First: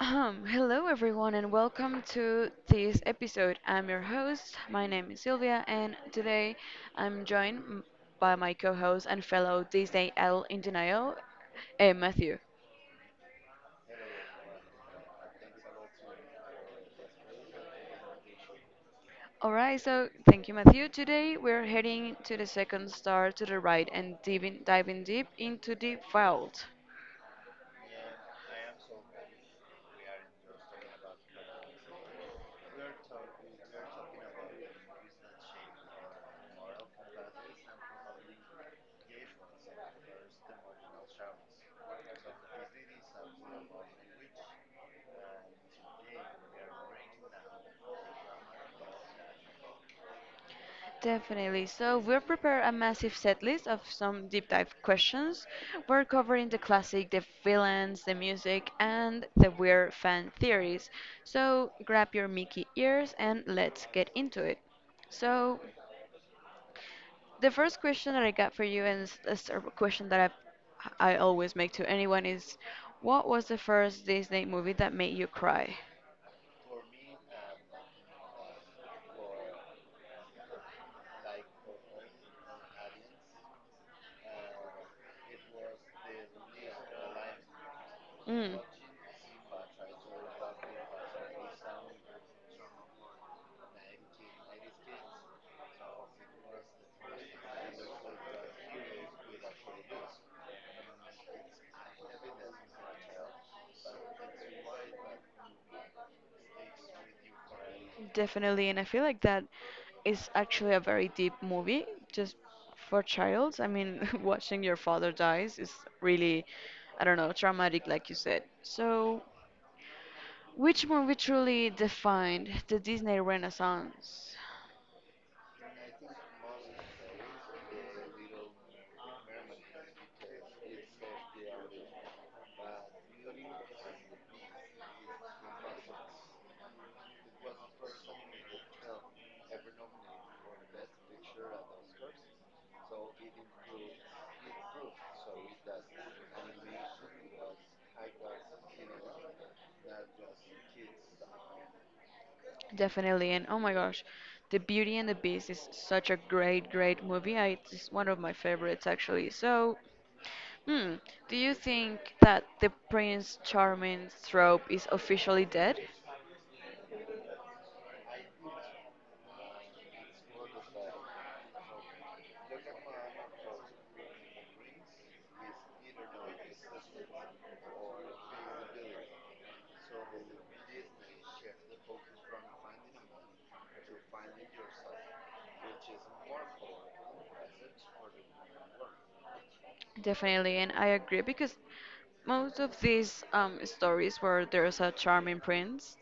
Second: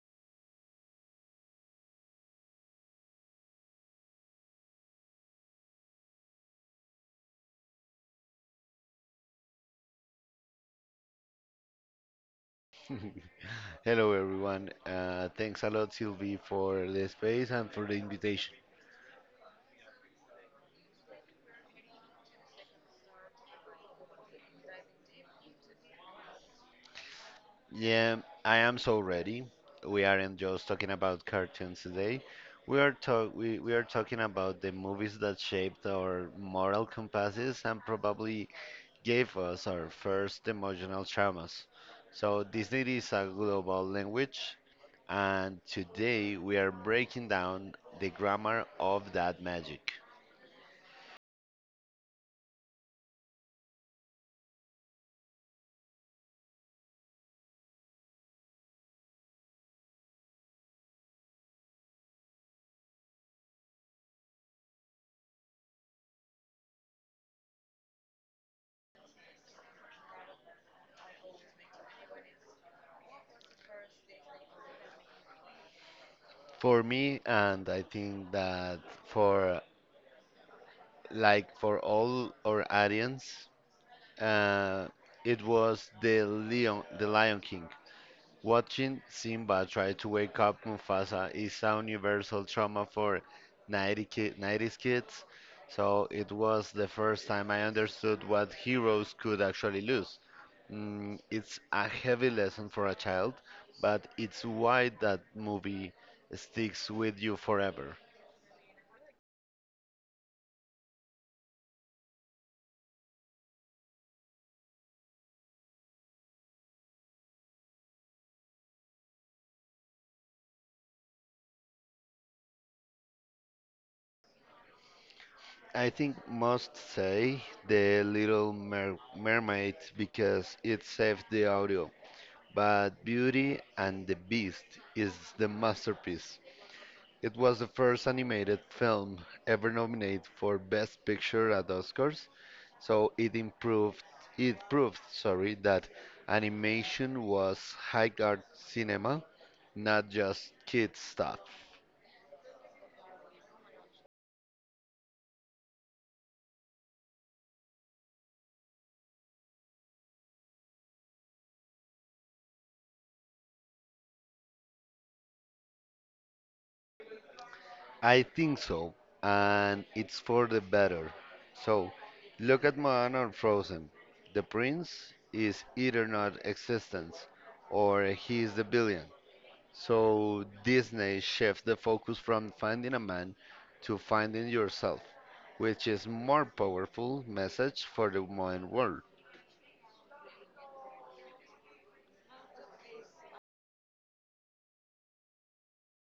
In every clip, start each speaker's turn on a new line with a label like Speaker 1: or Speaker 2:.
Speaker 1: Hello everyone and welcome to this episode. I'm your host. My name is Sylvia and today I'm by my co-host and fellow Disney L in denial, Matthew.
Speaker 2: Hello, everyone. Thanks a lot, Sylvie, for the space and for the invitation.
Speaker 1: All right, so thank you, Matthew. Today we're heading to the second star to the right and diving deep into the vault.
Speaker 2: Yeah, I am so ready. We aren't just talking about cartoons today. We are talking about the movies that shaped our moral compasses and probably gave us our first emotional traumas. So Disney is a global language, and today we are breaking down the grammar of that magic.
Speaker 1: Definitely. So we'll prepare a massive set list of some deep dive questions. We're covering the classic, the villains, the music, and the weird fan theories. So grab your Mickey ears and let's get into it. So the first question that I got for you, and it's a question that I always make to anyone, is what was the first Disney movie that made you cry?
Speaker 2: For me, and I think that for like for all our audience, uh, it was the Lion King. Watching Simba try to wake up Mufasa is a universal trauma for 90 ki '90s kids. So it was the first time I understood what heroes could actually lose. Mm, it's a heavy lesson for a child, but it's why that movie sticks with you forever.
Speaker 1: Definitely, and I feel like that is actually a very deep movie just for childs. I mean, watching your father dies is really, I don't know, traumatic, like you said. So, which movie truly defined the Disney Renaissance?
Speaker 2: I think must say the Mermaid because it saved the audio. But Beauty and the Beast is the masterpiece. It was the first animated film ever nominated for Best Picture at Oscars, so it proved, sorry, that animation was high art cinema, not just kid stuff.
Speaker 1: Definitely, and oh my gosh, The Beauty and the Beast is such a great, great movie. I, it's one of my favorites actually. So, hmm, do you think that the Prince Charming trope is officially dead?
Speaker 2: I think so, and it's for the better. So, look at Moana or Frozen. The prince is either not existence or he is the billion. So Disney shifts the focus from finding a man to finding yourself, which is more powerful message for the modern world.
Speaker 1: Definitely, and I agree because most of these stories where there's a charming prince,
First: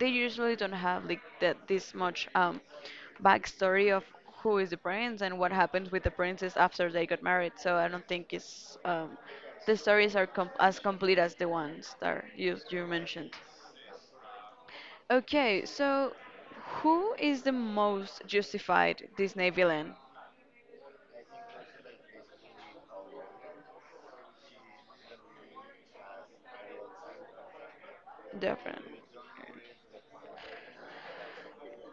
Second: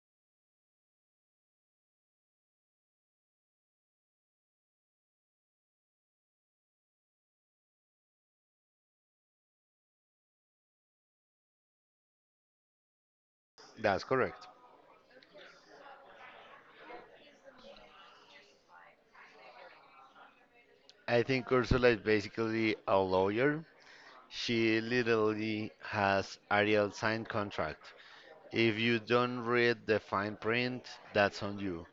Speaker 1: they usually don't have like that this much backstory of who is the prince and what happens with the princess after they got married. So I don't think it's the stories are com- as complete as the ones that you mentioned.
Speaker 2: That's correct.
Speaker 1: Okay, so who is the most justified Disney villain?
Speaker 2: I think Ursula is basically a lawyer. She literally has Ariel sign contract. If you
Speaker 1: Definitely.
Speaker 2: don't read the fine print, that's on you.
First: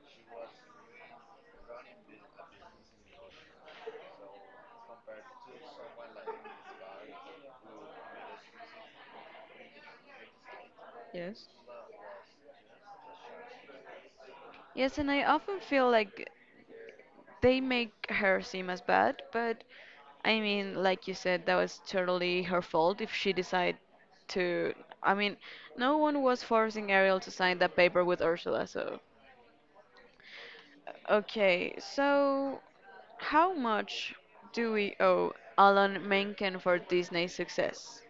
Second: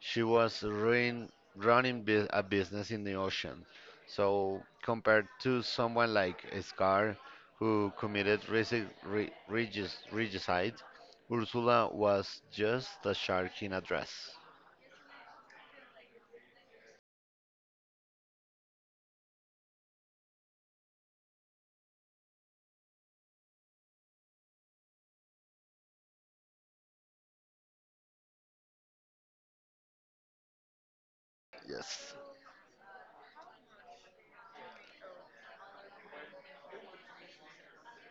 Speaker 2: Running a business in the ocean. So compared to someone like Scar, who committed regicide,
Speaker 1: Yes.
Speaker 2: Ursula was just a shark in a dress.
Speaker 1: Yes, and I often feel like they make her seem as bad, but I mean, like you said, that was totally her fault if she decided to. I mean, no one was forcing Ariel to sign that paper with Ursula, so. Okay,
Speaker 2: Yes,
Speaker 1: so how much do we owe Alan Menken for Disney's success?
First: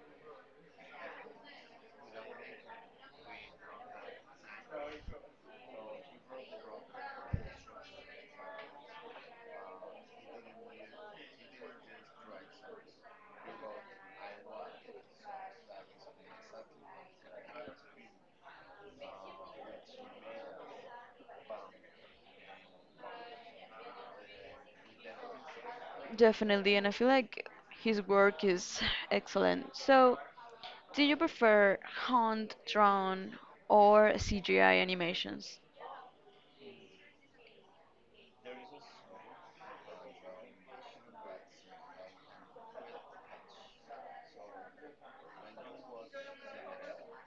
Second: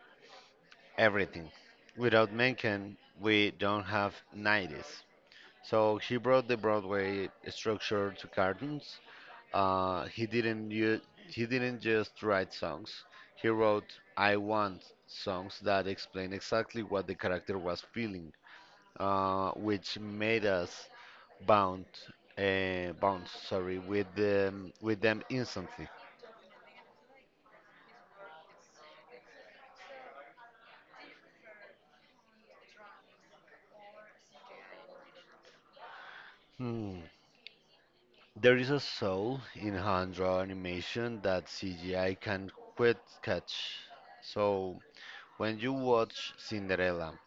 Speaker 2: everything. Without Mencken, we don't have '90s. So he brought the Broadway structure to cartoons. He didn't he didn't just write songs. He wrote "I Want" songs that explain exactly what the character was feeling, which made us bound bounce sorry with them instantly.
Speaker 1: Definitely, and I feel like his work is excellent. So, do you prefer hand drawn or CGI animations?
Speaker 2: Hmm. There is a soul in hand drawn animation that CGI can quite catch. So when you watch Cinderella,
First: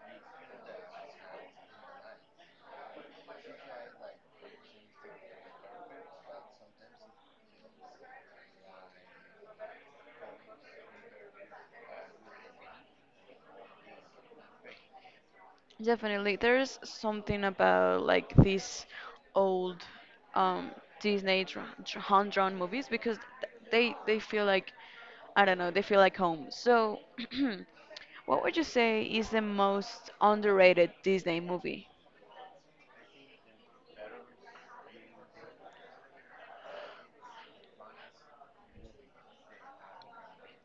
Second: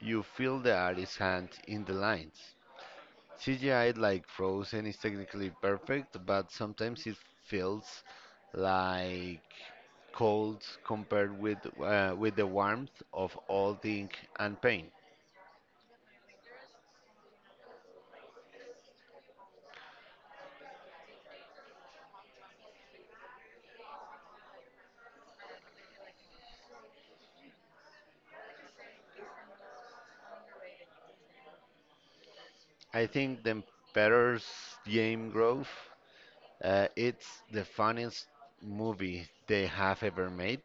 Speaker 2: you feel the artist's hand in the lines. CGI like Frozen is technically perfect, but sometimes it feels like cold compared with the warmth of all the ink and paint.
Speaker 1: Definitely, there's something about like these old um, Disney hand-drawn movies because they feel like I don't know, they feel like home. So, what would you say is the most underrated Disney movie?
Speaker 2: I think the Emperor's Game Grove, it's the funniest movie they have ever made.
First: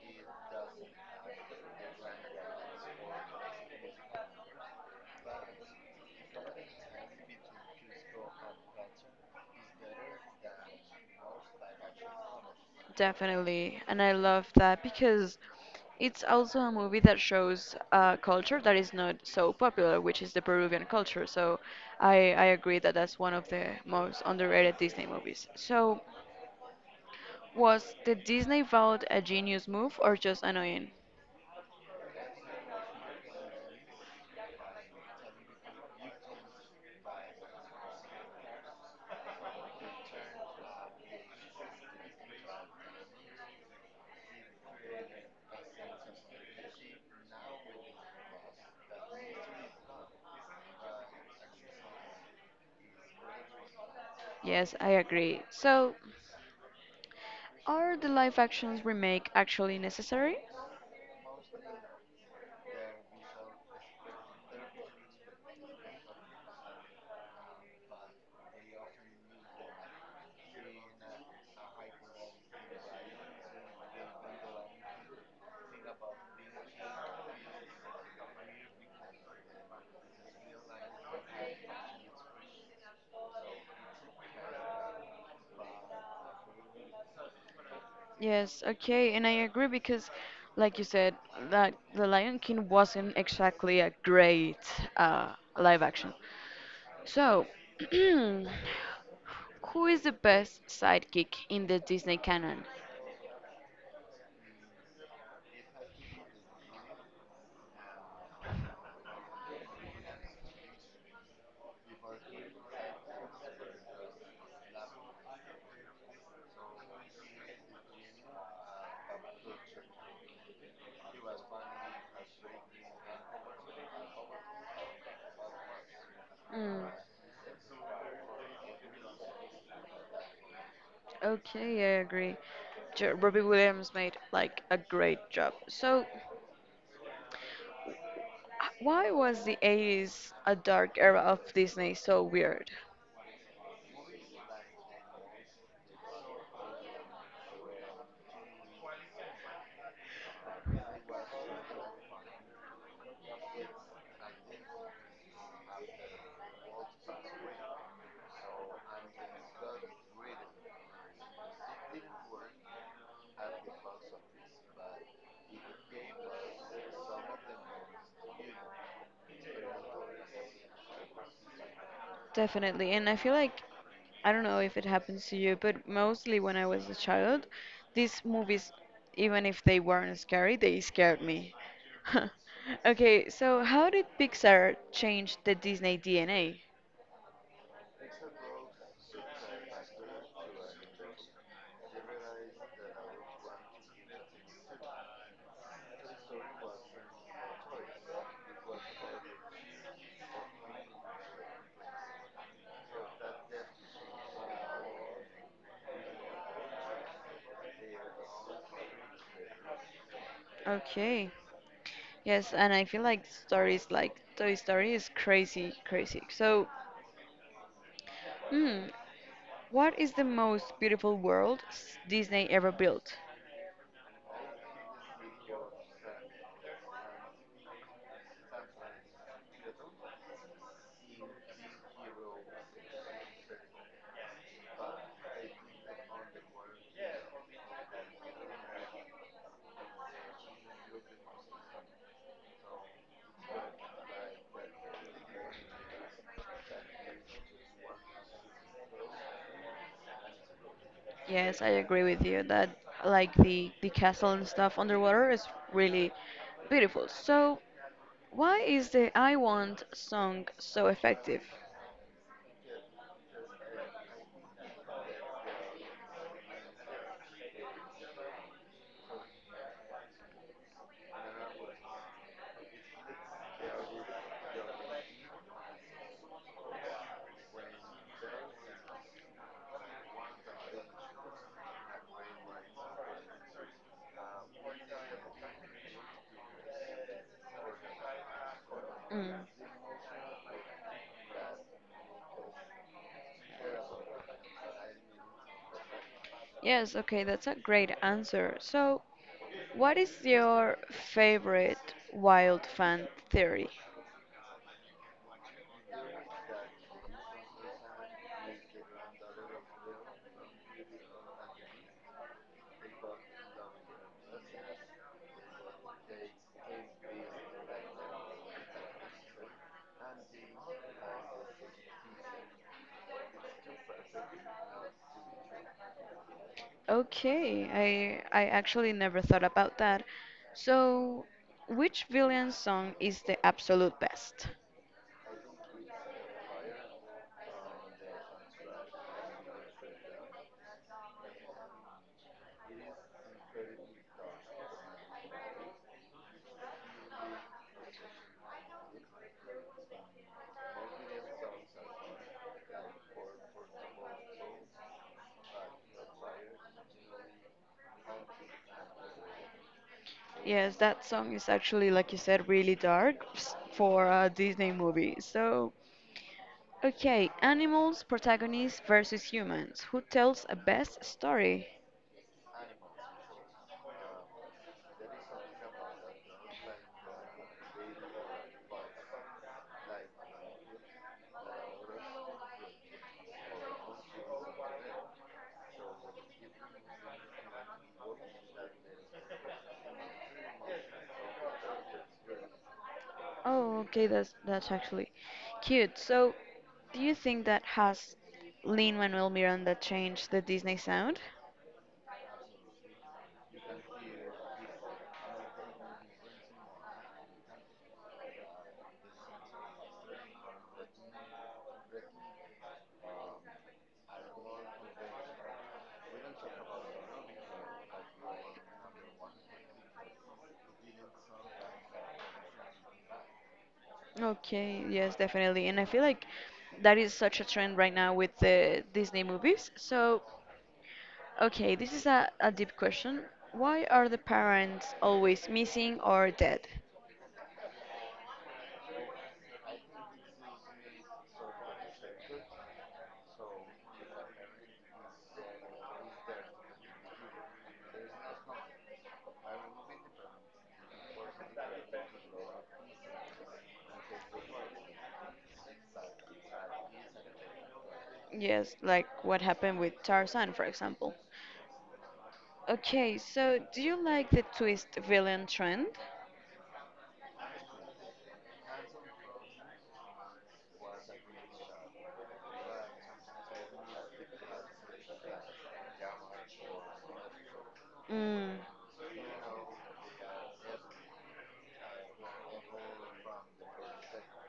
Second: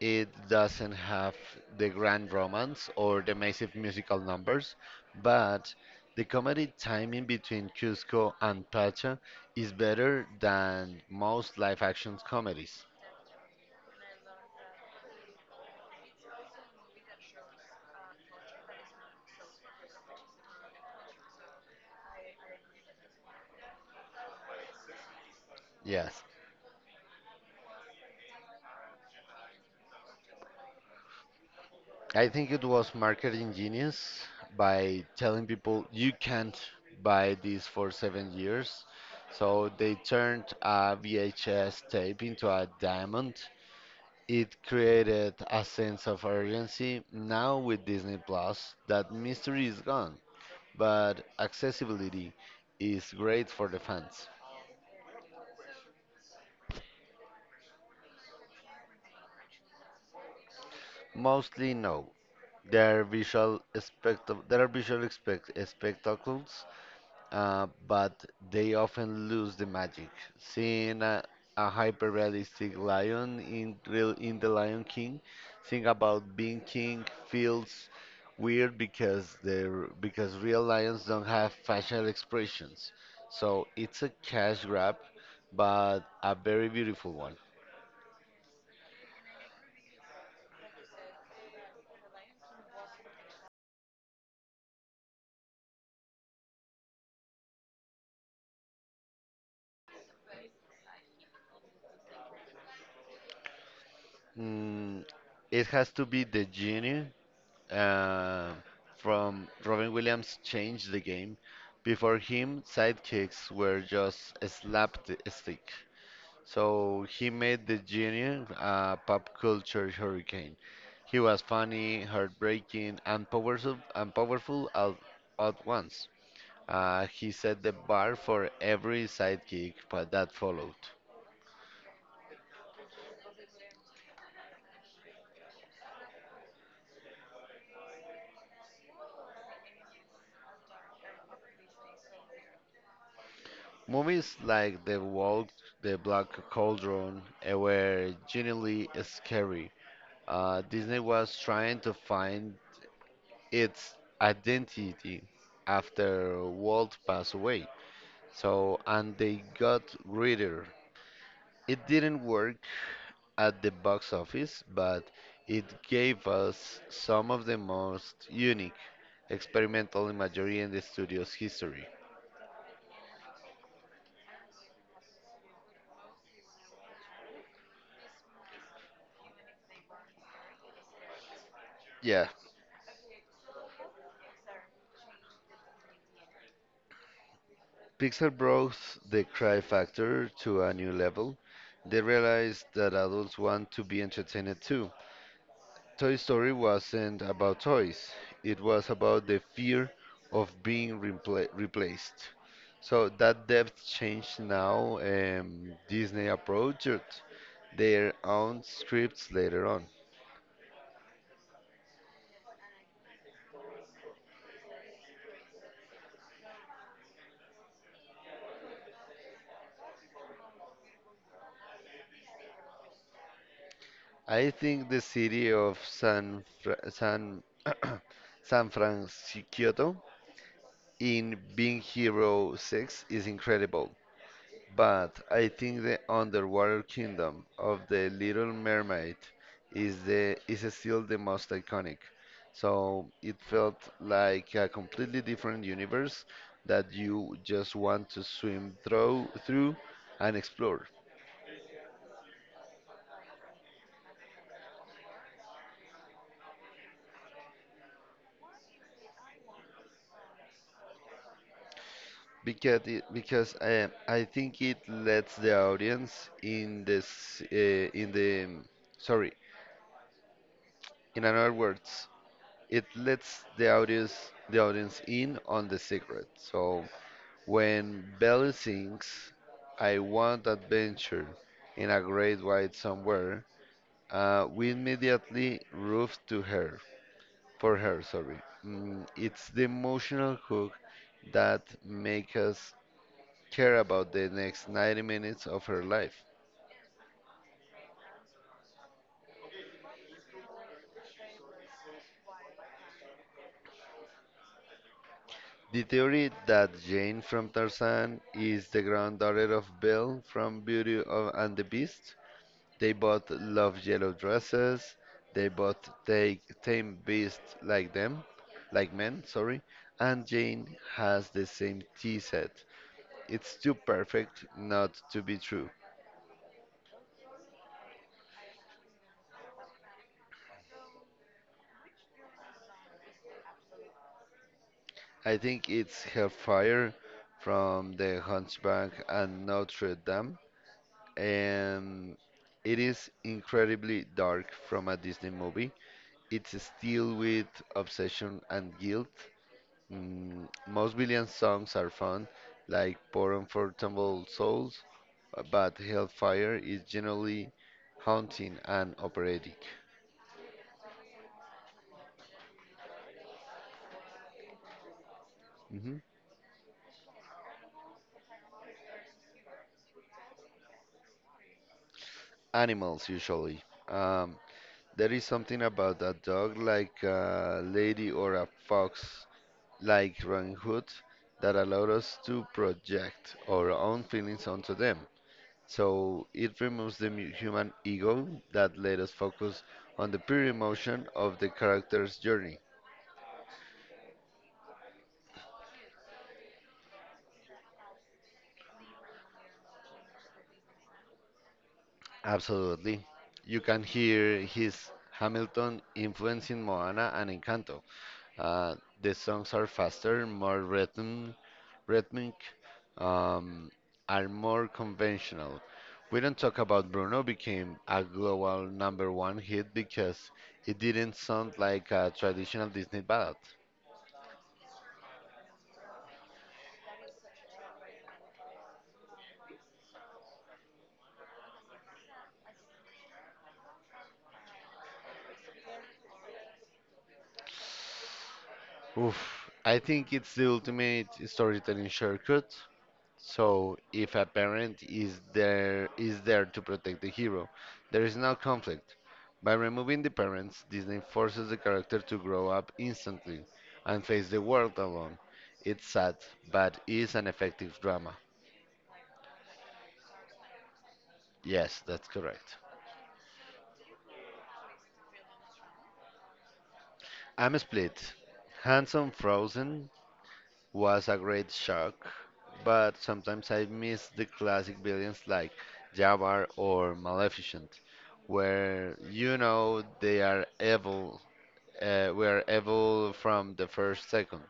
Speaker 2: It doesn't have the grand romance or the massive musical numbers, but the comedy timing between Cusco and Pacha is better than most live action comedies.
Speaker 1: Definitely, and I love that because it's also a movie that shows a culture that is not so popular, which is the Peruvian culture. So I agree that that's one of the most underrated Disney movies. So
Speaker 2: Yes,
Speaker 1: was the Disney vote a genius move or just annoying?
Speaker 2: I think it was marketing genius by telling people you can't buy this for 7 years. So they turned a VHS tape into a diamond. It created a sense of urgency now with Disney Plus. That mystery is gone, but accessibility is great for the fans.
Speaker 1: Yes, I agree. So, are the live actions remake actually necessary?
Speaker 2: Mostly no. There are spectacles, but they often lose the magic. Seeing a hyper-realistic lion in The Lion King, think about being king feels weird because real lions don't have facial expressions. So it's a cash grab, but a very beautiful one.
Speaker 1: Yes, okay, and I agree because, like you said, that The Lion King wasn't exactly a great uh, live action. So, who is the best sidekick in the Disney canon?
Speaker 2: Mm, it has to be the genie uh, from Robin Williams changed the game. Before him, sidekicks were just a slapstick. So he made the genie a pop culture hurricane. He was funny, heartbreaking, and powerful all at once.
Speaker 1: Mm,
Speaker 2: He set the bar for every sidekick but that followed.
Speaker 1: okay, I agree. Robbie Williams made like a great job. So, why was the 80s a dark era of Disney so weird?
Speaker 2: Movies like The Walk, The Black Cauldron were genuinely scary. Disney was trying to find its identity after Walt passed away. So, and they got Reader. It didn't work at the box office, but it gave us some of the most unique experimental imagery in the studio's history.
Speaker 1: Definitely. And I feel like, I don't know if it happens to you, but mostly when I was a child, these movies, even if they weren't scary, they scared me.
Speaker 2: Yeah,
Speaker 1: Okay, so how did Pixar change the Disney DNA?
Speaker 2: Pixar brought the cry factor to a new level. They realized that adults want to be entertained too. Toy Story wasn't about toys, it was about the fear of being replaced. So that depth change now, Disney approached their own scripts later on.
Speaker 1: Okay. Yes, and I feel like stories like Toy Story is crazy, crazy. So, hmm, what is the most beautiful world s- Disney ever built?
Speaker 2: I think the city of San Fra- San San Francisco in Being Hero 6 is incredible. But I think the underwater kingdom of the Little Mermaid is still the most iconic. So it felt like a completely different universe that you just want to swim through through and explore.
Speaker 1: Yes, I agree with you that like the castle and stuff underwater is really beautiful. So, why is the I Want song so effective?
Speaker 2: Because it, because I think it lets the audience in this in the sorry in other words it lets the audience in on the secret. So when Belly sings, I want adventure in a great white somewhere, we immediately roof to her, for her, sorry. Mm, it's the
Speaker 1: Mm.
Speaker 2: emotional hook that makes us care about the next 90 minutes of her life.
Speaker 1: Yes, okay, that's a great answer. So, what is your favorite wild fan theory?
Speaker 2: The theory that Jane from Tarzan is the granddaughter of Belle from Beauty of- and the Beast. They both love yellow dresses. They both take tame like men, sorry. And Jane has the same tea set. It's too perfect not to be true.
Speaker 1: Okay, I actually never thought about that. So, which villain song is the absolute best?
Speaker 2: I think it's Hellfire from The Hunchback and Notre Dame. And it is incredibly dark from a Disney movie. It's still with obsession and guilt. Mm, most Billions songs are fun, like Poor Unforgettable Souls, but Hellfire is generally haunting and operatic.
Speaker 1: Yes, that song is actually, like you said, really dark s- for a Disney movie. So,
Speaker 2: hmm
Speaker 1: okay, animals, protagonists versus humans. Who tells a best story?
Speaker 2: Animals, usually. Um, there is something about a dog, like a lady or a fox, like Robin Hood, that allowed us to project our own feelings onto them. So it removes the human ego that let us focus on the pure emotion of the character's journey.
Speaker 1: Oh, okay, that's actually cute. So, do you think that has Lin-Manuel Miranda changed the Disney sound?
Speaker 2: Absolutely. You can hear his Hamilton influencing Moana and Encanto. Uh, the songs are faster, rhythmic, um, are more conventional. We don't talk about Bruno became a global number one hit because it didn't sound like a traditional Disney ballad.
Speaker 1: Okay, yes, definitely. And I feel like that is such a trend right now with the Disney movies. So, okay, this is a deep question. Why are the parents always missing or dead?
Speaker 2: I think it's the ultimate storytelling shortcut. So if a parent is there to protect the hero, there is no conflict. By removing the parents, Disney forces the character to grow up instantly and face the world alone. It's sad, but is an effective drama.
Speaker 1: Yes, like what happened with Tarzan, for example.
Speaker 2: Yes, that's correct.
Speaker 1: Okay, so do you like the twist villain trend?
Speaker 2: I'm split. Handsome Frozen was a great shock, but sometimes I miss the classic villains like Jafar or Maleficent,
Speaker 1: Mm,
Speaker 2: where you know they are evil were evil from the first second.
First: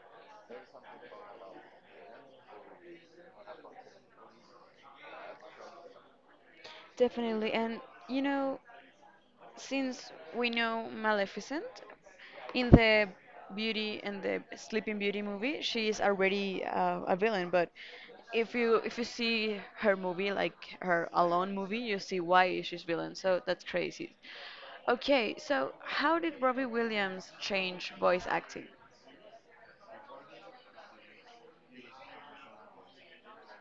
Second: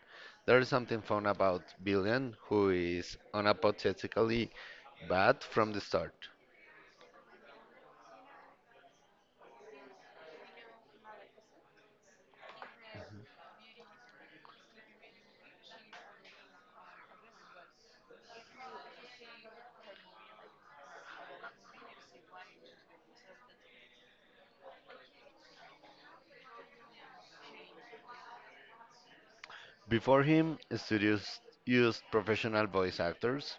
Speaker 2: There is something fun about Billion, who is unapologetically bad from the start.
Speaker 1: definitely. And you know, since we know Maleficent, in the Beauty and the Sleeping Beauty movie, she is already a villain. But if you see her movie, like her Alone movie, you see why she's villain. So that's crazy. Okay, so how did Robbie Williams change voice acting?
Speaker 2: Before him, studios used professional voice actors.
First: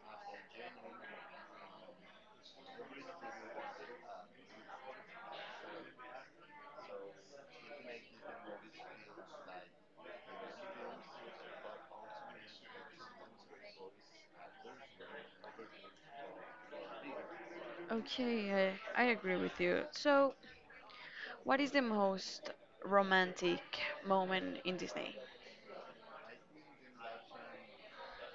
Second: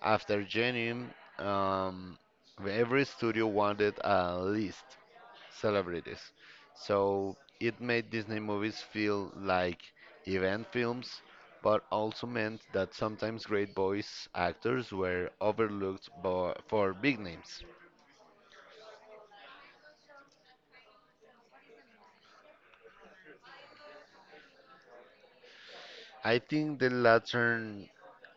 Speaker 2: After Genium, um, every studio wanted a list celebrities. So it made Disney movies feel like event films, but also meant that sometimes great voice actors were overlooked for big names.
Speaker 1: Okay, I agree with you. So, what is the most romantic moment in Disney?
Speaker 2: I think the latter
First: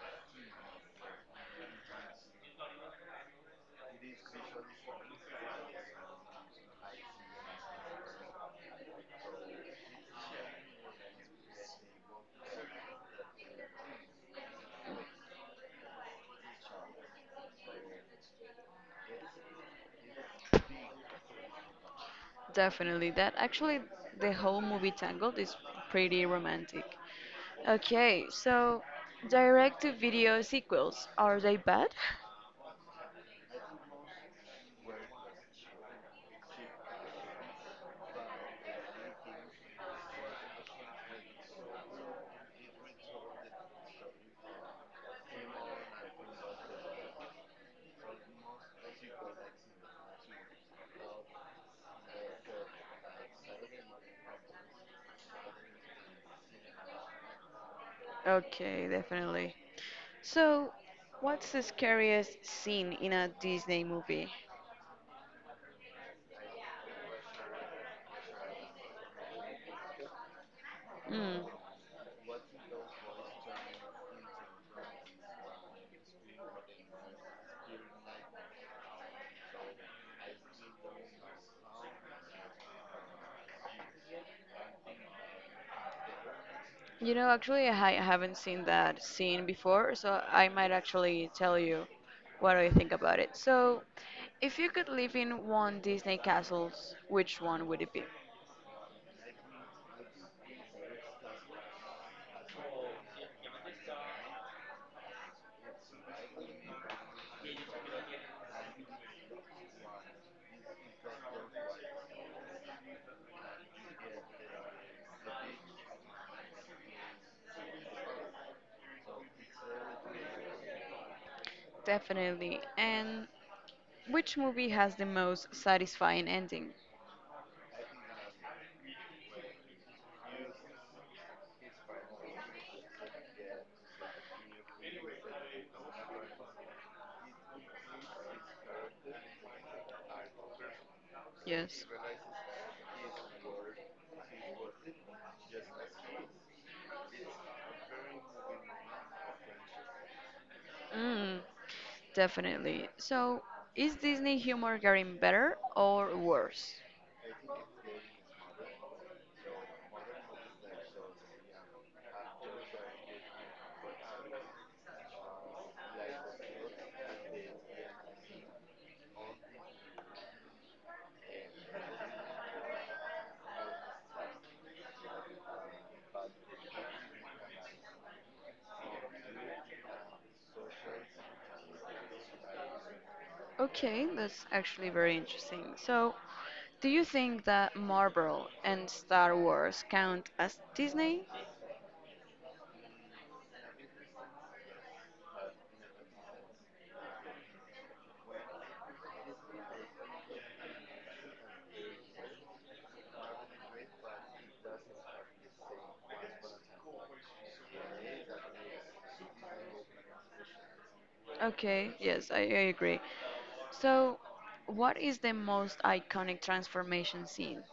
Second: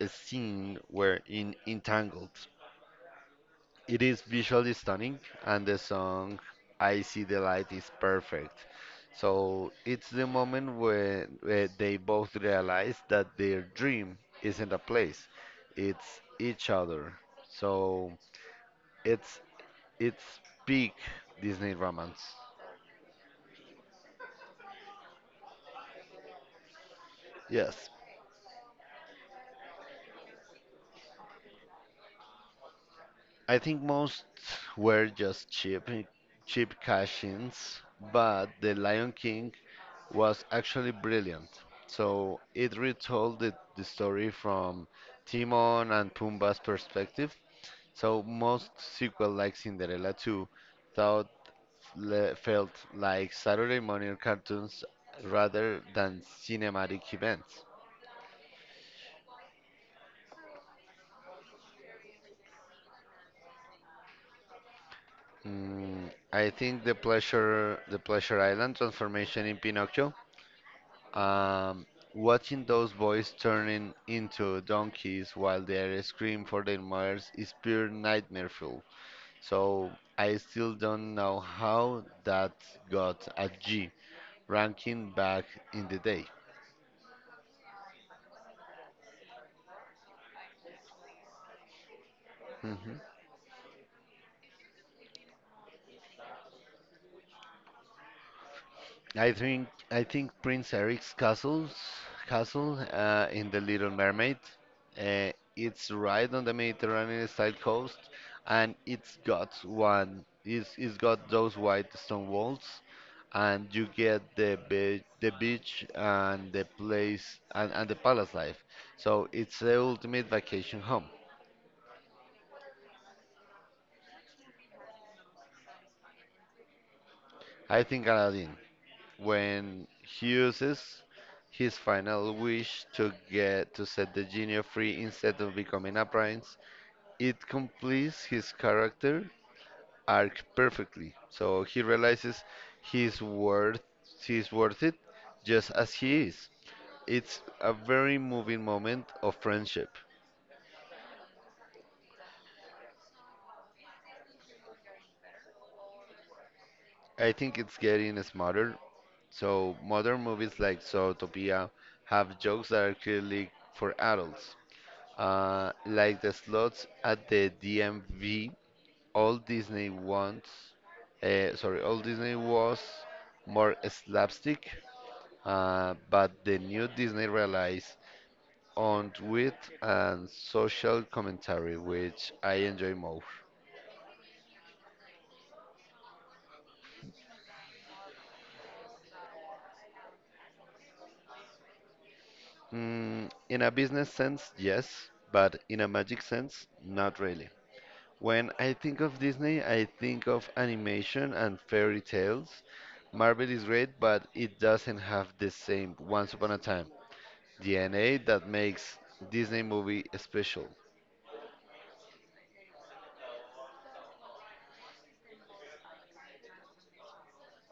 Speaker 2: scene were in Entangled. It is visually stunning, and the song I See the Light is perfect. So it's the moment when they both realize that their dream isn't a place, it's each other. So it's it's peak Disney romance.
Speaker 1: Definitely. That actually, the whole movie Tangled is pretty romantic.
Speaker 2: Yes,
Speaker 1: Okay, so direct to video sequels, are they bad?
Speaker 2: I think most were just cheap cash-ins, but The Lion King was actually brilliant. So it retold the story from Timon and Pumbaa's perspective. So most sequel like Cinderella 2 thought felt like Saturday morning cartoons rather than cinematic events.
Speaker 1: Okay, definitely. So, what's the scariest scene in a Disney movie?
Speaker 2: Mm, I think the Pleasure Island transformation in Pinocchio.
Speaker 1: Mm.
Speaker 2: Um, watching those boys turning into donkeys while they scream for their mothers is pure nightmare. So I still don't know how that got a G ranking back in the day.
Speaker 1: You know, actually, I haven't seen that scene before, so I might actually tell you what I think
Speaker 2: Mhm.
Speaker 1: about it. So, if you could live in one Disney castle, which one would it be?
Speaker 2: I think Prince Eric's castle in the Little Mermaid. It's right on the Mediterranean style coast, and it's got one. It's got those white stone walls, and you get the beach and the place and the palace life. So it's the ultimate vacation home.
Speaker 1: Definitely. And which movie has the most satisfying ending?
Speaker 2: I think Aladdin, when he uses his final wish to get to set the genie free instead of becoming a prince, it completes his character arc perfectly. So he
Speaker 1: Yes.
Speaker 2: realizes he's worth he's worth it just as he is. It's a very moving moment of friendship.
Speaker 1: Mm, definitely. So, is Disney humor getting better or worse?
Speaker 2: I think it's getting smarter. So modern movies like Zootopia have jokes that are clearly for adults. Like the slots at the DMV, all Disney wants, all Disney was more slapstick, but the new Disney relies on wit and social commentary, which I enjoy more.
Speaker 1: Okay, that's actually very interesting. So, do you think that Marvel and Star Wars count as Disney?
Speaker 2: Mm, in a business sense, yes, but in a magic sense, not really. When I think of Disney, I think of animation and fairy tales. Marvel is great, but it doesn't have the same once upon a time DNA that makes Disney movie special.
Speaker 1: Okay, yes, I agree. So, what is the most iconic transformation scene?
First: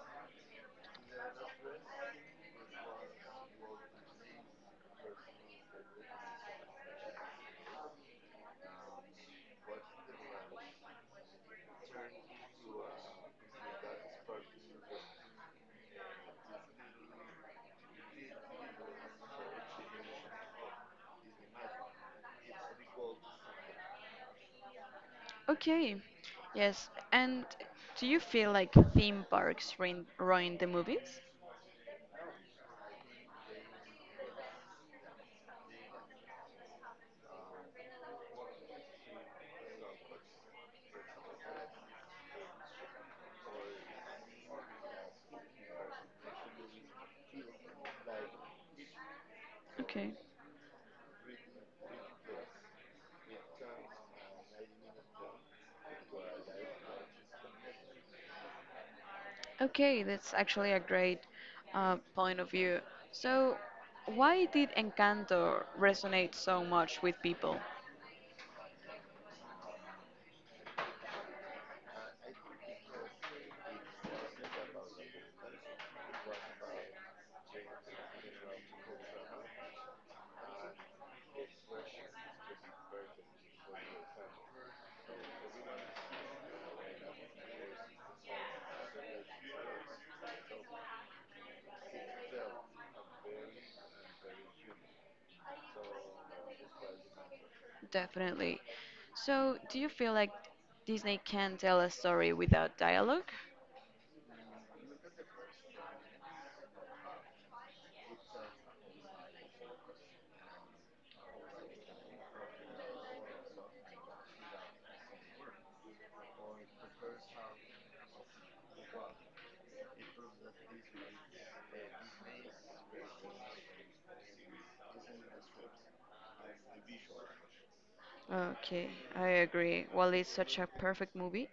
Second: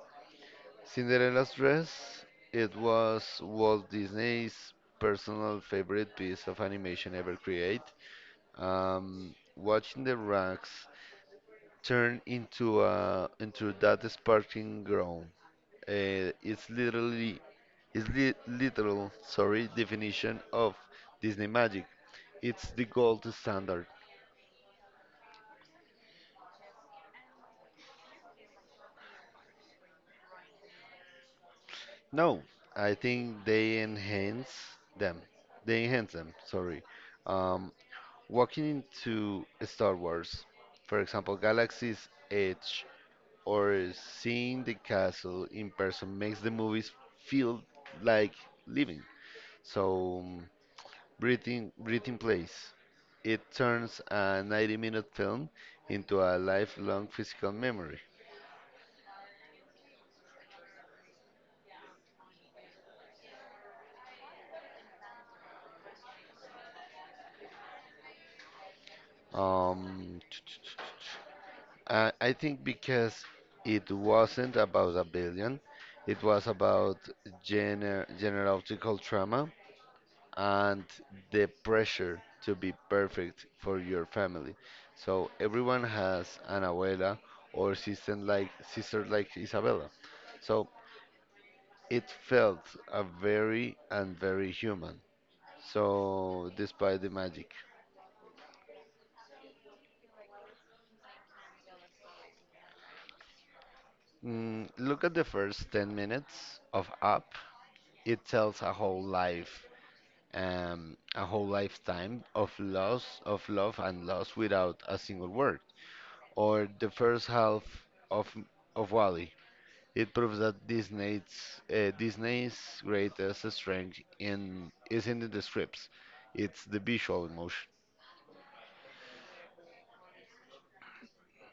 Speaker 2: Cinderella's dress, it was Walt Disney's personal favorite piece of animation ever created. Watching the rags turn into that sparkling ground, it's literally is the literal, sorry, definition of Disney magic. It's the gold standard.
Speaker 1: Okay, yes. And do you feel like theme parks ruin the movies?
Speaker 2: No, I think they enhance them. They enhance them, sorry. Um, walking into Star Wars, for example, Galaxy's Edge, or seeing the castle in person makes the movies feel like living.
Speaker 1: Okay.
Speaker 2: So breathing plays. It turns a 90-minute film into a lifelong physical memory.
Speaker 1: Okay, that's actually a great point of view. So, why did Encanto resonate so much with people?
Speaker 2: Um, I I think because it wasn't about a billion, it was about generational trauma and the pressure to be perfect for your family. So everyone has an abuela or sister like Isabella. So it felt a very and very human. So, despite the magic,
Speaker 1: Definitely. So, do you feel like Disney can tell a story without dialogue?
Speaker 2: mm, look at the first 10 minutes of Up. It tells a whole life, a whole lifetime of loss, of love and loss without a single word. Or the first half of of Wally. It proves that Disney's greatest strength in is in the scripts. It's the visual emotion.
Speaker 1: Okay, I agree. Well, it's such a perfect movie.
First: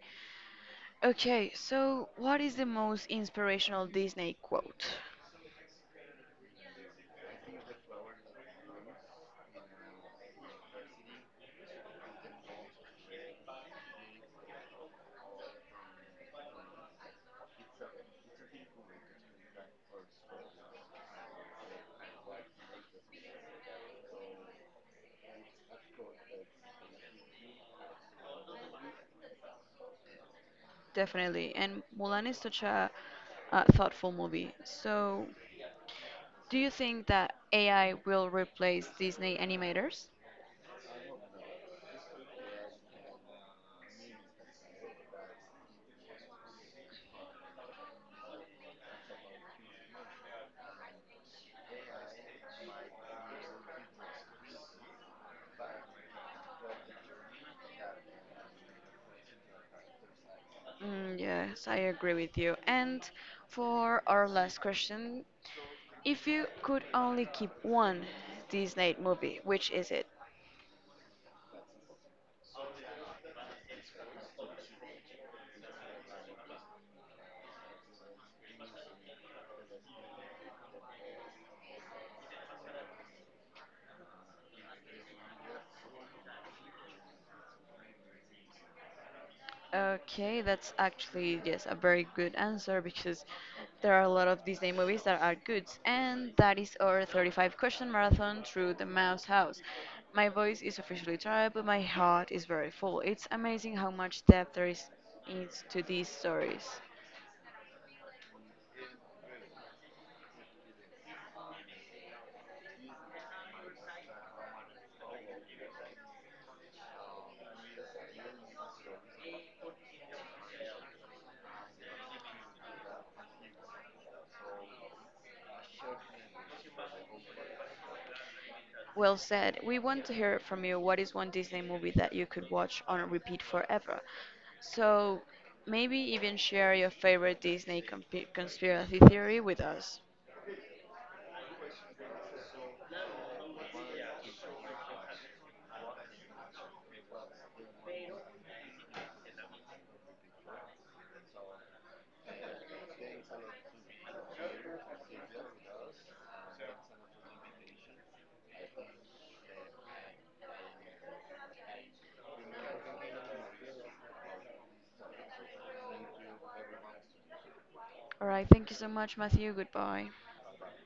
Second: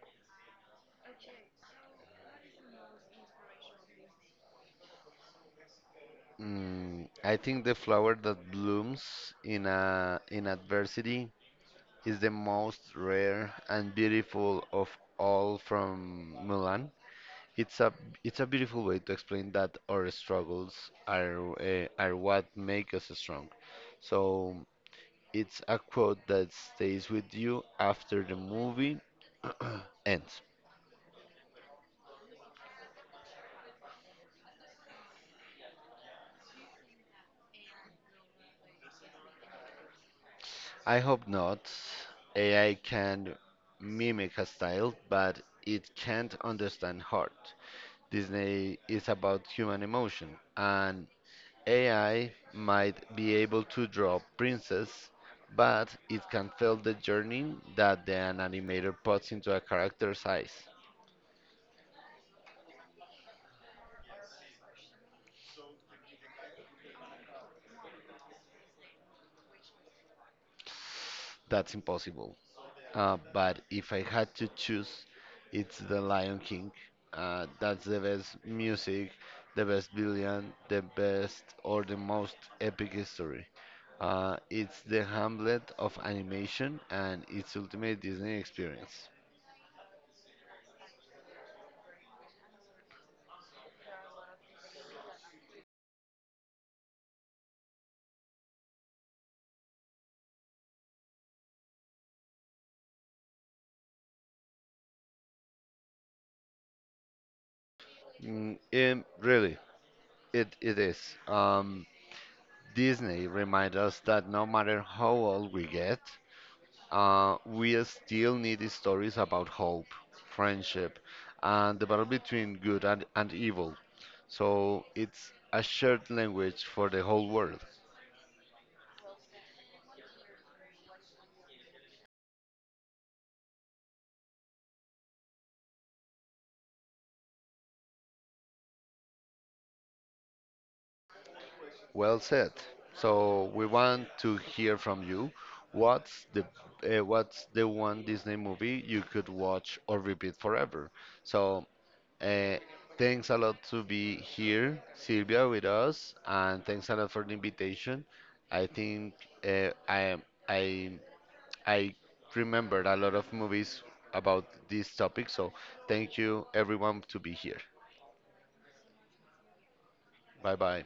Speaker 1: Okay, so what is the most inspirational Disney quote?
Speaker 2: Mm, I think the flower that blooms in adversity is the most rare and beautiful of all from Mulan. It's a it's a beautiful way to explain that our struggles are what make us strong. So it's a quote that stays with you after the movie ends.
Speaker 1: Definitely. And Mulan is such a, thoughtful movie. So, do you think that AI will replace Disney animators?
Speaker 2: I hope not. AI can mimic a style, but it can't understand heart. Disney is about human emotion, and AI might be able to draw princess, but it can feel the journey that the an animator puts into a character's eyes.
Speaker 1: Mm, yes, I agree with you. And for our last question, if you could only keep one Disney movie, which is it?
Speaker 2: That's impossible. But if I had to choose, it's The Lion King. That's the best music, the best villain, the best or the most epic story. It's the Hamlet of animation and its ultimate Disney experience.
Speaker 1: Okay, that's actually yes a very good answer because there are a lot of Disney movies that are good, and that is our 35 question marathon through the Mouse House. My voice is officially tired, but my heart is very full. It's amazing how much depth there is to these stories.
Speaker 2: Mm, really, it is. Um, Disney reminds us that no matter how old we get, uh, we still need stories about hope, friendship, and the battle between good and evil. So it's a shared language for the whole world.
Speaker 1: Well said. We want to hear from you. What is one Disney movie that you could watch on repeat forever? So maybe even share your favorite Disney comp- conspiracy theory with us.
Speaker 2: Well said. So we want to hear from you. What's the what's the one Disney movie you could watch or repeat forever? So uh, thanks a lot to be here, Silvia, with us, and thanks a lot for the invitation. I think uh, I I I remembered a lot of movies about this topic. So thank you everyone to be here.
Speaker 1: All right. Thank you so much, Matthew. Goodbye.
Speaker 2: Bye bye.